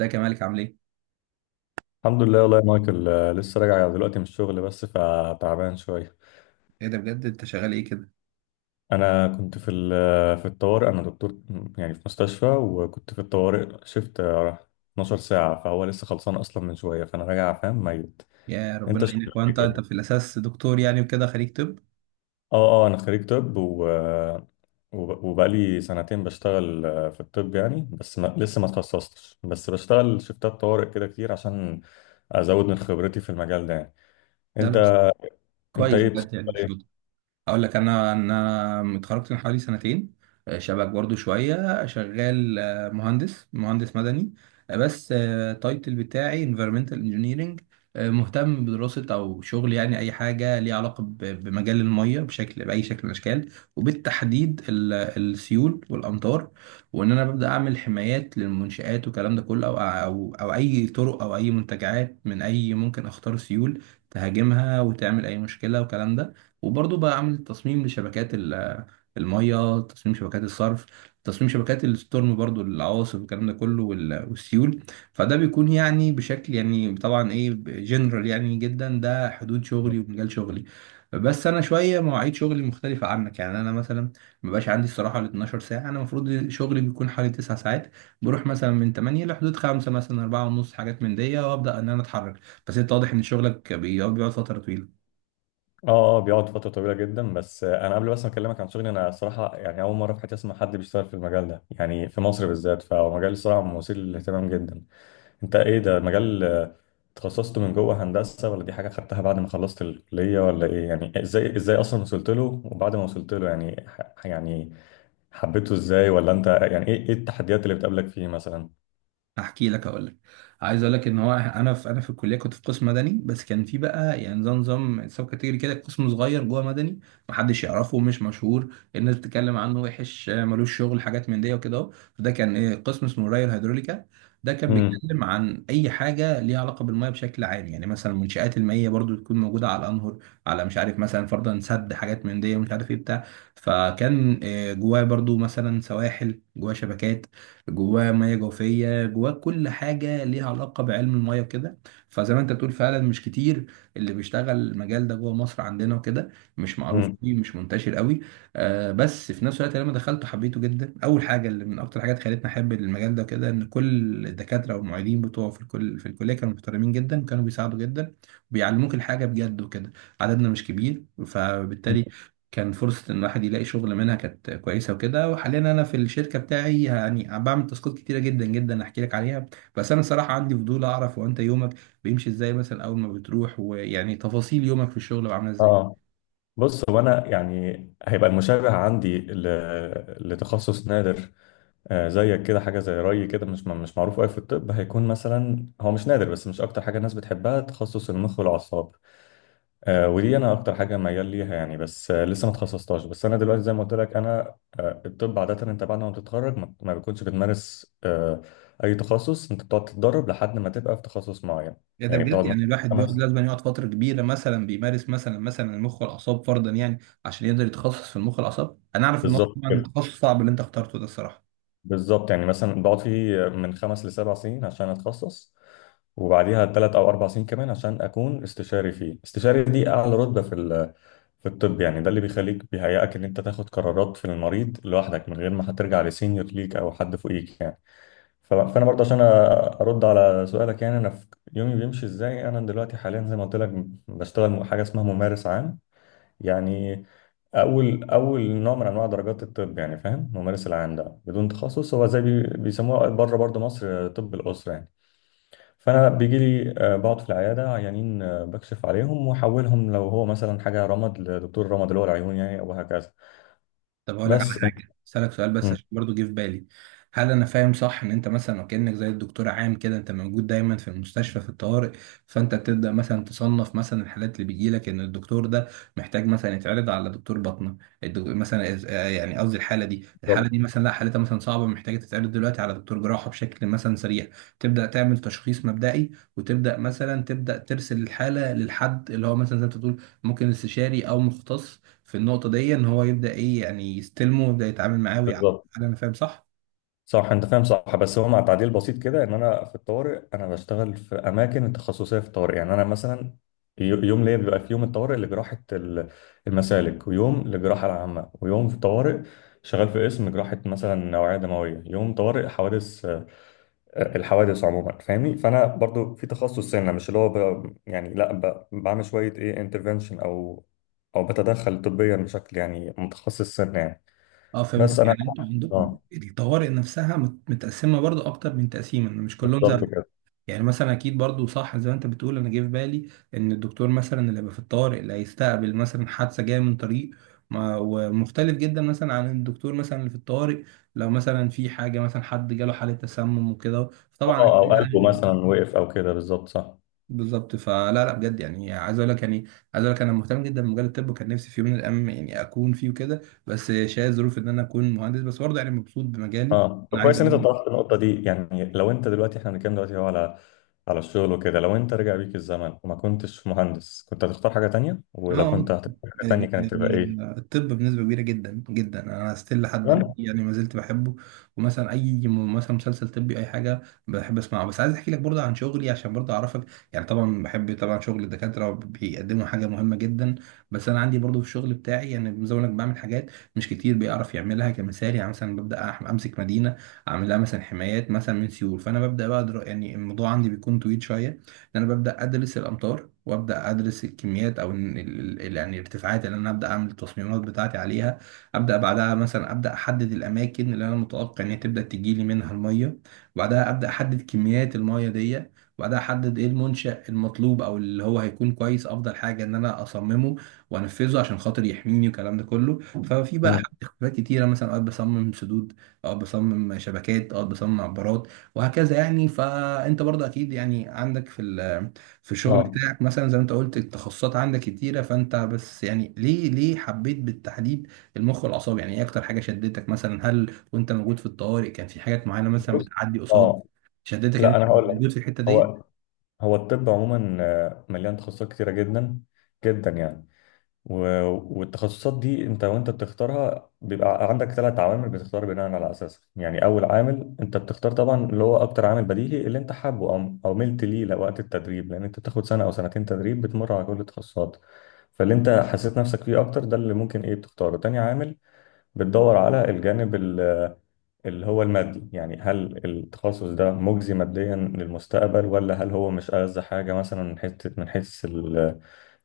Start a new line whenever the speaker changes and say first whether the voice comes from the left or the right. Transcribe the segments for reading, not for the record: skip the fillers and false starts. right: ازيك يا مالك، عامل ايه؟
left: الحمد لله والله يا مايكل، لسه راجع دلوقتي من الشغل بس فتعبان شوية.
right: ايه ده بجد، انت شغال ايه كده؟
left: أنا كنت في الطوارئ. أنا دكتور يعني في مستشفى، وكنت في الطوارئ شفت 12 ساعة، فهو لسه خلصان أصلا من شوية فأنا راجع فاهم ميت.
right: يا ربنا
left: أنت
right: يعينك،
left: شغال إيه
right: وانت
left: كده؟
right: في الاساس دكتور يعني، وكده خريج طب؟
left: أه. أه، أنا خريج طب و وبقالي سنتين بشتغل في الطب يعني، بس ما... لسه ما اتخصصتش، بس بشتغل شفتات طوارئ كده كتير عشان أزود من خبرتي في المجال ده يعني.
right: ده
left: أنت،
right: بس
left: أنت
right: كويس
left: إيه بتشتغل
right: بجد يعني.
left: إيه؟
right: اقول لك انا اتخرجت من حوالي سنتين. شبك برضو شويه، شغال مهندس مدني. بس التايتل بتاعي environmental engineering. مهتم بدراسه او شغل، يعني اي حاجه ليها علاقه بمجال الميه، بشكل باي شكل من الاشكال، وبالتحديد السيول والامطار، وان انا ببدا اعمل حمايات للمنشآت والكلام ده كله، او او اي طرق او اي منتجعات من اي ممكن اخطار سيول تهاجمها وتعمل اي مشكله والكلام ده. وبرضه بقى عامل تصميم لشبكات المية، تصميم شبكات الصرف، تصميم شبكات الستورم، برضه العواصف والكلام ده كله والسيول. فده بيكون يعني بشكل، يعني طبعا ايه جنرال يعني جدا، ده حدود شغلي ومجال شغلي. بس انا شويه مواعيد شغلي مختلفه عنك، يعني انا مثلا مبقاش عندي الصراحه ال 12 ساعه، انا المفروض شغلي بيكون حوالي 9 ساعات. بروح مثلا من 8 لحدود 5، مثلا 4 ونص، حاجات من دي، وابدا ان انا اتحرك. بس انت واضح ان شغلك بيقعد فتره طويله.
left: اه. بيقعد فترة طويلة جدا. بس انا قبل بس ما اكلمك عن شغلي، انا صراحة يعني اول مرة في حياتي اسمع حد بيشتغل في المجال ده يعني في مصر بالذات، فهو مجال صراحة مثير للاهتمام جدا. انت، ايه ده مجال، تخصصته من جوه هندسة، ولا دي حاجة خدتها بعد ما خلصت الكلية، ولا ايه؟ يعني ازاي، ازاي اصلا وصلت له؟ وبعد ما وصلت له يعني يعني حبيته ازاي؟ ولا انت يعني ايه، ايه التحديات اللي بتقابلك فيه مثلا؟
right: احكي لك اقول لك عايز اقول لك ان هو انا في الكليه، كنت في قسم مدني، بس كان في بقى يعني زي نظام سب كاتيجوري كده، قسم صغير جوه مدني، محدش يعرفه، مش مشهور، الناس بتتكلم عنه وحش، ملوش شغل، حاجات من دي وكده اهو. ده كان ايه، قسم اسمه الري الهيدروليكا. ده كان
left: امم
right: بيتكلم عن اي حاجه ليها علاقه بالميه بشكل عام، يعني مثلا المنشآت المائيه برضو تكون موجوده على الانهر، على مش عارف مثلا، فرضا سد، حاجات من دي، ومش عارف ايه بتاع. فكان جواه برضو مثلا سواحل، جواه شبكات، جواه ميه جوفيه، جواه كل حاجه ليها علاقه بعلم الميه كده. فزي ما انت بتقول، فعلا مش كتير اللي بيشتغل المجال ده جوه مصر عندنا وكده، مش معروف
left: امم
right: فيه، مش منتشر قوي. آه، بس في نفس الوقت لما دخلته حبيته جدا. اول حاجه اللي من اكتر حاجات خلتني احب المجال ده كده، ان كل الدكاتره والمعيدين بتوعه في الكليه كانوا محترمين جدا، كانوا بيساعدوا جدا وبيعلموك الحاجه بجد وكده. عددنا مش كبير، فبالتالي كان فرصة إن الواحد يلاقي شغل منها كانت كويسة وكده. وحاليا أنا في الشركة بتاعي يعني بعمل تاسكات كتيرة جدا جدا، أحكي لك عليها. بس أنا صراحة عندي فضول أعرف، هو أنت يومك بيمشي إزاي مثلا أول ما بتروح، ويعني تفاصيل يومك في الشغل بقى عاملة إزاي؟
left: اه، بص، هو انا يعني هيبقى المشابه عندي لتخصص نادر. زيك كده، حاجه زي رأي كده، مش معروف قوي في الطب. هيكون مثلا هو مش نادر بس مش اكتر حاجه الناس بتحبها، تخصص المخ والاعصاب. ودي انا اكتر حاجه ميال ليها يعني، بس لسه ما اتخصصتهاش. بس انا دلوقتي زي ما قلت لك، انا الطب عاده انت بعد ما بتتخرج ما بتكونش بتمارس، اي تخصص. انت بتقعد تتدرب لحد ما تبقى في تخصص معين،
right: يا ده
left: يعني
right: بجد،
left: بتقعد
right: يعني
left: مثلا
right: الواحد بيقعد،
left: خمس.
right: لازم يقعد فترة كبيرة مثلا بيمارس مثلا المخ والأعصاب فرضا يعني، عشان يقدر يتخصص في المخ والأعصاب. أنا أعرف إن هو
left: بالظبط
right: طبعا تخصص صعب اللي أنت اخترته ده، الصراحة.
left: بالظبط، يعني مثلا بقعد فيه من خمس لسبع سنين عشان اتخصص، وبعديها ثلاث او اربع سنين كمان عشان اكون استشاري فيه. استشاري دي اعلى رتبه في الطب يعني. ده اللي بيخليك بيهيئك ان انت تاخد قرارات في المريض لوحدك من غير ما هترجع لسينيور ليك او حد فوقيك يعني. فانا برضه عشان ارد على سؤالك، يعني انا في يومي بيمشي ازاي، انا دلوقتي حاليا زي ما قلت لك بشتغل حاجه اسمها ممارس عام. يعني اول نوع من انواع درجات الطب يعني. فاهم، الممارس العام ده بدون تخصص، هو زي بيسموه بره برضه مصر طب الاسره يعني. فانا بيجي لي، بقعد في العياده عيانين، بكشف عليهم واحولهم لو هو مثلا حاجه رمد لدكتور رمد اللي هو العيون يعني، او هكذا.
right: طب هقول لك على
left: بس انت.
right: حاجه، اسالك سؤال بس
left: مم.
right: عشان برضو جه في بالي، هل انا فاهم صح ان انت مثلا، وكانك زي الدكتور عام كده، انت موجود دايما في المستشفى في الطوارئ، فانت بتبدا مثلا تصنف مثلا الحالات اللي بيجي لك، ان الدكتور ده محتاج مثلا يتعرض على دكتور باطنه، مثلا يعني قصدي الحاله دي الحاله
left: بالظبط،
right: دي مثلا، لا حالتها مثلا صعبه، محتاجه تتعرض دلوقتي على دكتور جراحه بشكل مثلا سريع، تبدا تعمل تشخيص مبدئي، وتبدا مثلا تبدا ترسل الحاله للحد اللي هو، مثلا زي ما أنت بتقول، ممكن استشاري او مختص في النقطة دي، إن هو يبدأ إيه، يعني يستلمه ويبدأ يتعامل معاه ويعامل.
left: بالظبط،
right: هل أنا فاهم صح؟
left: صح، انت فاهم صح، بس هو مع تعديل بسيط كده، ان انا في الطوارئ انا بشتغل في اماكن التخصصيه في الطوارئ، يعني انا مثلا يوم ليا بيبقى في يوم الطوارئ المسالك، ويوم للجراحه العامه، ويوم في الطوارئ شغال في قسم جراحه مثلا نوعيه دمويه، يوم طوارئ حوادث، الحوادث عموما، فاهمني؟ فانا برضو في تخصص سنه، مش اللي هو ب- يعني لا ب- بعمل شويه ايه انترفنشن، او او بتدخل طبيا بشكل يعني متخصص سنه يعني.
right: أه، فهمتك
left: بس انا.
right: يعني، أنتوا عندكم
left: اه،
right: الطوارئ نفسها متقسمة برضو أكتر من تقسيم، إن مش كلهم زي
left: بالظبط
right: بعض.
left: كده.
right: يعني مثلا أكيد برضو صح زي ما أنت بتقول. أنا جه في بالي إن الدكتور مثلا اللي هيبقى في الطوارئ اللي هيستقبل مثلا حادثة جاية من طريق ومختلف جدا مثلا عن الدكتور مثلا اللي في الطوارئ، لو مثلا في حاجة مثلا حد جاله حالة تسمم وكده، فطبعا
left: اه،
right: أكيد
left: او قلبه
right: يعني
left: مثلا وقف او كده، بالظبط، صح.
right: بالظبط. فلا لا بجد، يعني عايز اقول لك انا مهتم جدا بمجال الطب، وكان نفسي في يوم من الايام يعني اكون فيه وكده، بس شايف ظروف ان انا اكون مهندس، بس برضه يعني مبسوط بمجالي.
left: اه، طب
right: انا عايز
left: كويس ان انت
right: اقول،
left: طرحت النقطه دي، يعني لو انت دلوقتي، احنا بنتكلم دلوقتي هو على على الشغل وكده، لو انت رجع بيك الزمن وما كنتش مهندس كنت هتختار حاجه تانية؟ ولو كنت
right: اه،
left: هتختار حاجه تانية
right: يعني
left: كانت تبقى ايه؟
right: الطب بنسبة كبيرة جدا جدا انا ستيل لحد
left: تمام.
right: دلوقتي، يعني ما زلت بحبه، ومثلا اي مثلا مسلسل طبي، اي حاجة بحب اسمعه. بس عايز احكي لك برضه عن شغلي عشان برضه اعرفك. يعني طبعا بحب، طبعا شغل الدكاترة بيقدموا حاجة مهمة جدا، بس انا عندي برضه في الشغل بتاعي يعني، زي ما أقول لك، بعمل حاجات مش كتير بيعرف يعملها، كمثال يعني مثلا ببدأ امسك مدينة، اعمل لها مثلا حمايات مثلا من سيول، فانا ببدأ بقى يعني الموضوع عندي بيكون طويل شوية، ان انا ببدا ادرس الامطار وابدا ادرس الكميات، او إن يعني الارتفاعات اللي انا ابدا اعمل التصميمات بتاعتي عليها، ابدا بعدها مثلا ابدا احدد الاماكن اللي انا متوقع ان هي تبدا تجي لي منها الميه، وبعدها ابدا احدد كميات الميه دي، وبعدها احدد ايه المنشأ المطلوب او اللي هو هيكون كويس، افضل حاجه ان انا اصممه وانفذه عشان خاطر يحميني والكلام ده كله. ففي بقى
left: مم.
right: حاجات اختلافات كتيره، مثلا اوقات بصمم سدود، اوقات بصمم شبكات، اوقات بصمم عبارات، وهكذا يعني. فانت برضه اكيد يعني عندك في الشغل
left: اه،
right: بتاعك، مثلا زي ما انت قلت التخصصات عندك كتيره، فانت بس يعني ليه حبيت بالتحديد المخ والاعصاب؟ يعني ايه اكتر حاجه شدتك مثلا؟ هل وانت موجود في الطوارئ كان في حاجات معينه مثلا
left: بص،
right: بتعدي قصاد
left: اه،
right: شدتك ان
left: لا
right: انت
left: انا هقول لك.
right: موجود في الحته دي؟
left: هو هو الطب عموما مليان تخصصات كتيره جدا جدا يعني. والتخصصات دي انت وانت بتختارها بيبقى عندك ثلاث عوامل بتختار بناء على اساسها يعني. اول عامل انت بتختار طبعا اللي هو اكتر عامل بديهي، اللي انت حابه او او ملت ليه لوقت التدريب، لان انت بتاخد سنه او سنتين تدريب بتمر على كل التخصصات، فاللي انت حسيت نفسك فيه اكتر ده اللي ممكن ايه بتختاره. تاني عامل، بتدور على اللي هو المادي، يعني هل التخصص ده مجزي ماديا للمستقبل، ولا هل هو مش ألذ حاجه مثلا من حيث، من حيث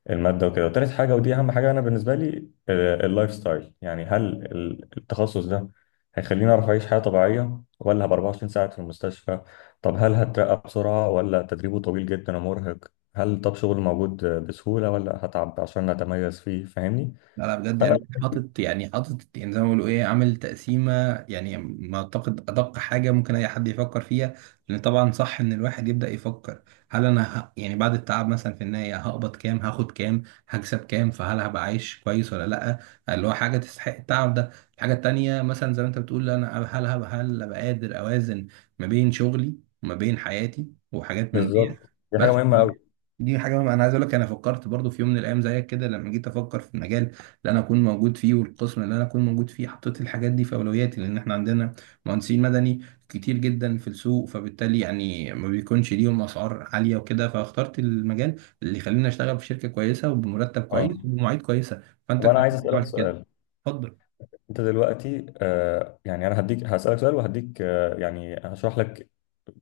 left: المادة وكده. وتالت حاجة، ودي أهم حاجة أنا بالنسبة لي، اللايف ستايل. يعني هل التخصص ده هيخليني أعرف أعيش حياة طبيعية، ولا هبقى 24 ساعة في المستشفى؟ طب هل هترقى بسرعة، ولا تدريبه طويل جدا ومرهق؟ هل طب شغل موجود بسهولة، ولا هتعب عشان أتميز فيه؟ فاهمني؟
right: لا لا بجد
left: فأنا.
right: يعني، حاطط يعني زي ما بيقولوا ايه، عامل تقسيمه، يعني ما اعتقد ادق حاجه ممكن اي حد يفكر فيها. لان طبعا صح ان الواحد يبدا يفكر، هل انا يعني بعد التعب مثلا في النهايه هقبض كام؟ هاخد كام؟ هكسب كام؟ فهل هبقى عايش كويس ولا لا؟ اللي هو حاجه تستحق التعب ده. الحاجه التانيه مثلا، زي ما انت بتقول، انا هل ابقى قادر اوازن ما بين شغلي وما بين حياتي وحاجات من دي.
left: بالظبط، دي حاجة
right: بس
left: مهمة أوي.
right: دي حاجه انا عايز اقول لك، انا فكرت برضو في يوم من الايام زيك كده لما جيت افكر في المجال اللي انا اكون موجود فيه، والقسم اللي انا اكون موجود فيه، حطيت الحاجات دي في اولوياتي، لان احنا عندنا مهندسين مدني كتير جدا في السوق، فبالتالي يعني ما بيكونش ليهم اسعار عاليه وكده، فاخترت المجال اللي يخليني اشتغل في شركه كويسه وبمرتب كويس
left: أه،
right: وبمواعيد كويسه، فانت
left: طب أنا
right: كويس
left: عايز
right: إنك
left: أسألك
right: عملت كده.
left: سؤال.
right: اتفضل.
left: أنت دلوقتي يعني، أنا هديك هسألك سؤال وهديك، يعني هشرح لك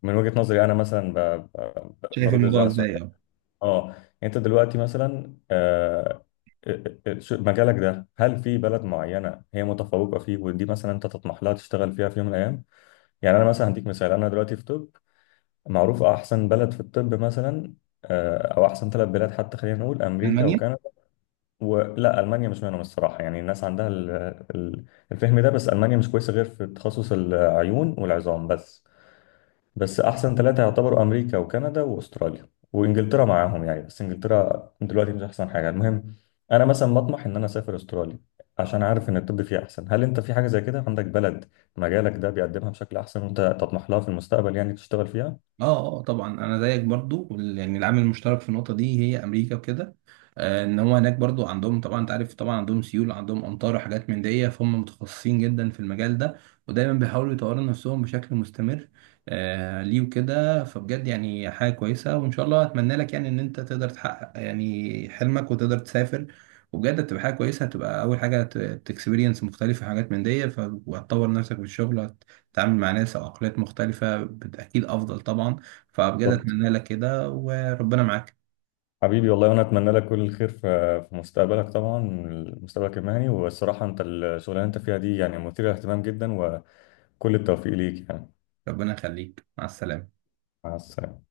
left: من وجهة نظري أنا، مثلا
right: شايف
left: برد إزاي
right: الموضوع
left: على السؤال.
right: ازاي؟ اه.
left: اه، انت دلوقتي مثلا، مجالك ده هل في بلد معينه هي متفوقه فيه، ودي مثلا انت تطمح لها تشتغل فيها في يوم من الايام؟ يعني انا مثلا هديك مثال، انا دلوقتي في طب، معروف احسن بلد في الطب مثلا او احسن ثلاث بلاد حتى، خلينا نقول امريكا
right: المانيا.
left: وكندا. ولا المانيا مش منهم الصراحه، يعني الناس عندها ال- الفهم ده، بس المانيا مش كويسه غير في تخصص العيون والعظام بس. بس احسن ثلاثة يعتبروا امريكا وكندا واستراليا، وانجلترا معاهم يعني، بس انجلترا دلوقتي مش احسن حاجة. المهم، انا مثلا بطمح ان انا اسافر استراليا عشان عارف ان الطب فيها احسن. هل انت في حاجة زي كده، عندك بلد مجالك ده بيقدمها بشكل احسن، وانت تطمح لها في المستقبل يعني تشتغل فيها؟
right: اه، اه، طبعا انا زيك برضو، يعني العامل المشترك في النقطه دي هي امريكا وكده. ان هو هناك برضو عندهم، طبعا انت عارف، طبعا عندهم سيول، عندهم امطار وحاجات من دي، فهم متخصصين جدا في المجال ده، ودايما بيحاولوا يطوروا نفسهم بشكل مستمر. ليه وكده، فبجد يعني حاجه كويسه، وان شاء الله اتمنى لك يعني ان انت تقدر تحقق يعني حلمك وتقدر تسافر. وبجد هتبقى حاجه كويسه، هتبقى اول حاجه تكسبيرينس مختلفه، حاجات من دي، فهتطور نفسك في الشغل، تتعامل مع ناس او عقليات مختلفه اكيد افضل طبعا. فبجد
left: بالظبط.
right: اتمنى لك كده وربنا معاك.
left: حبيبي والله، وانا اتمنى لك كل الخير في في مستقبلك طبعا، مستقبلك المهني. والصراحة انت الشغلانة اللي انت فيها دي يعني مثيرة للاهتمام جدا، وكل التوفيق ليك يعني.
right: ربنا يخليك، مع السلامه.
left: مع السلامة.